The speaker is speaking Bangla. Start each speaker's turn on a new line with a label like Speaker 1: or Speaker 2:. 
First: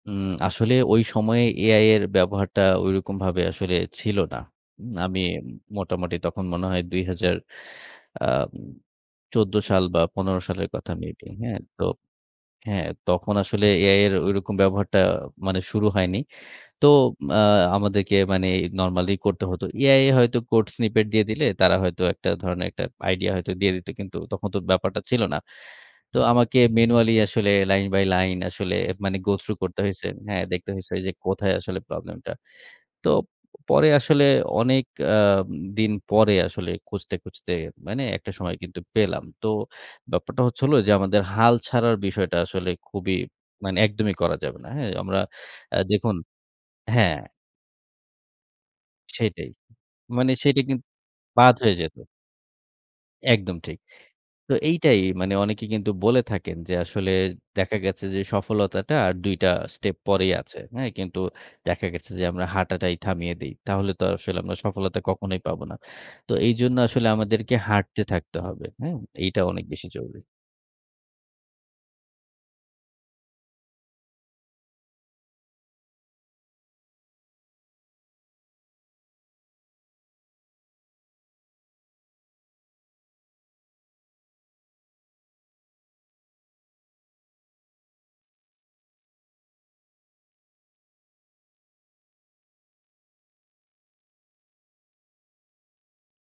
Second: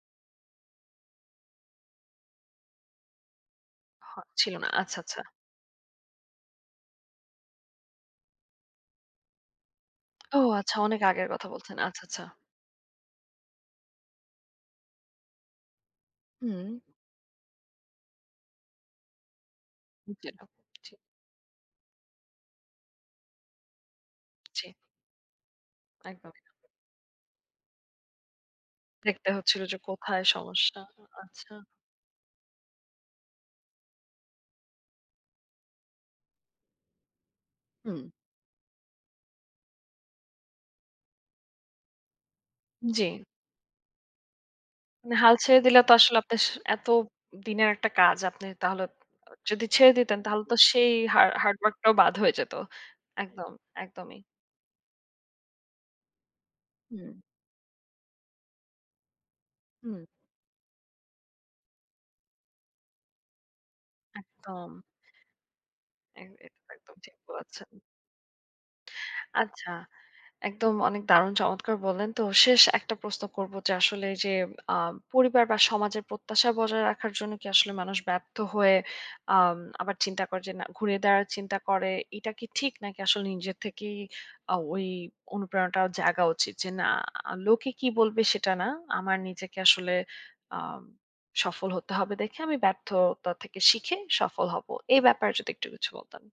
Speaker 1: উম আসলে ওই সময়ে এআই এর ব্যবহারটা ঐরকমভাবে আসলে
Speaker 2: হ
Speaker 1: ছিল না।
Speaker 2: ছিল না।
Speaker 1: উম
Speaker 2: আচ্ছা,
Speaker 1: আমি
Speaker 2: আচ্ছা।
Speaker 1: মোটামুটি তখন মনে হয় ২০০০ আ ১৪ সাল বা
Speaker 2: ও
Speaker 1: ১৫ সালের
Speaker 2: আচ্ছা
Speaker 1: কথা
Speaker 2: অনেক
Speaker 1: মেবি,
Speaker 2: আগের কথা
Speaker 1: হ্যাঁ?
Speaker 2: বলছেন।
Speaker 1: তো
Speaker 2: আচ্ছা, আচ্ছা।
Speaker 1: হ্যাঁ তখন আসলে এআইএর ওইরকম ব্যবহারটা মানে শুরু হয়নি।
Speaker 2: হুম।
Speaker 1: তো আ আমাদেরকে মানে নরমালি করতে হতো। এআই
Speaker 2: জি,
Speaker 1: হয়তো কোডস
Speaker 2: জি।
Speaker 1: স্নিপেট দিয়ে দিলে তারা হয়তো একটা ধরণের একটা আইডিয়াতো দিয়ে দিত। কিন্তু তখন তো
Speaker 2: জী।
Speaker 1: ব্যাপারটা ছিল না। তো
Speaker 2: একদমই না।
Speaker 1: আমাকে ম্যানুয়ালি আসলে লাইন বাই লাইন আসলে মানে
Speaker 2: দেখতে
Speaker 1: গো থ্রু
Speaker 2: হচ্ছিল যে
Speaker 1: করতে হইছে।
Speaker 2: কোথায়
Speaker 1: হ্যাঁ! দেখতে
Speaker 2: সমস্যা।
Speaker 1: হইছে
Speaker 2: আ
Speaker 1: যে কোথায়
Speaker 2: আচ্ছা।
Speaker 1: আসলে প্রবলেম টা। তো পরে আসলে অনেক আ দিন পরে আসলে খুঁজতে, খুঁজতে
Speaker 2: হুম।
Speaker 1: মানে একটা সময় কিন্তু পেলাম। তো ব্যাপারটা হচ্ছে হলো যে আমাদের হাল ছাড়ার বিষয়টা আসলে খুবই
Speaker 2: জ্বী।
Speaker 1: মানে একদমই করা যাবে না। হ্যাঁ? আমরা
Speaker 2: হাল ছেড়ে
Speaker 1: অ্যা
Speaker 2: দিলে তো
Speaker 1: দেখুন
Speaker 2: আসলে আপনার স এত
Speaker 1: হ্যাঁ।
Speaker 2: দিনের একটা কাজ। আপনি তাহলে
Speaker 1: সেটাই।
Speaker 2: যদি ছেড়ে দিতেন
Speaker 1: মানে
Speaker 2: তাহলে তো
Speaker 1: সেইটা কিন্তু
Speaker 2: সেই হা
Speaker 1: বাদ
Speaker 2: হার্ড ওয়ার্ক
Speaker 1: হয়ে
Speaker 2: টাও
Speaker 1: যেত।
Speaker 2: বাদ হয়ে যেত। একদম
Speaker 1: একদম ঠিক।
Speaker 2: একদমই।
Speaker 1: তো এইটাই ,মানে অনেকে কিন্তু বলে থাকেন যে আসলে
Speaker 2: হুম।
Speaker 1: দেখা গেছে যে সফলতাটা আর ২ টা স্টেপ
Speaker 2: হুম।
Speaker 1: পরেই আছে। হ্যাঁ, কিন্তু দেখা গেছে যে আমরা হাঁটাটাই থামিয়ে দেই। তাহলে তো আসলে আমরা
Speaker 2: একদম।
Speaker 1: সফলতা কখনোই পাবো না।
Speaker 2: এ
Speaker 1: তো
Speaker 2: এটাতো
Speaker 1: এইজন্য
Speaker 2: একদম
Speaker 1: আসলে
Speaker 2: ঠিক
Speaker 1: আমাদেরকে
Speaker 2: বলচ্ছেন।
Speaker 1: হাঁটতে থাকতে হবে। হ্যাঁ? এইটা অনেক
Speaker 2: আচ্ছা,
Speaker 1: বেশি জরুরি।
Speaker 2: একদম অনেক দারুণ চমৎকার বললেন। তো শেষ একটা প্রশ্ন করব যে আসলে এই যে, আ পরিবার বা সমাজের প্রত্যাশা বজায় রাখার জন্য কি আসলে মানুষ ব্যর্থ হয়ে আ আবার চিন্তা করে যে না ঘুরিয়ে দাঁড়া চিন্তা করে এটা কি ঠিক নাকি আসলে নিজের থেকেই আ ওই অনুপ্রেরণাটা জাগা উচিত? যে না লোকে কি বলবে সেটা না, আমার নিজেকে আসলে আ সফল হতে হবে দেখে আমি ব্যর্থতা থেকে শিখে সফল হব। এ ব্যাপারে যদি একটু কিছু বলতেন?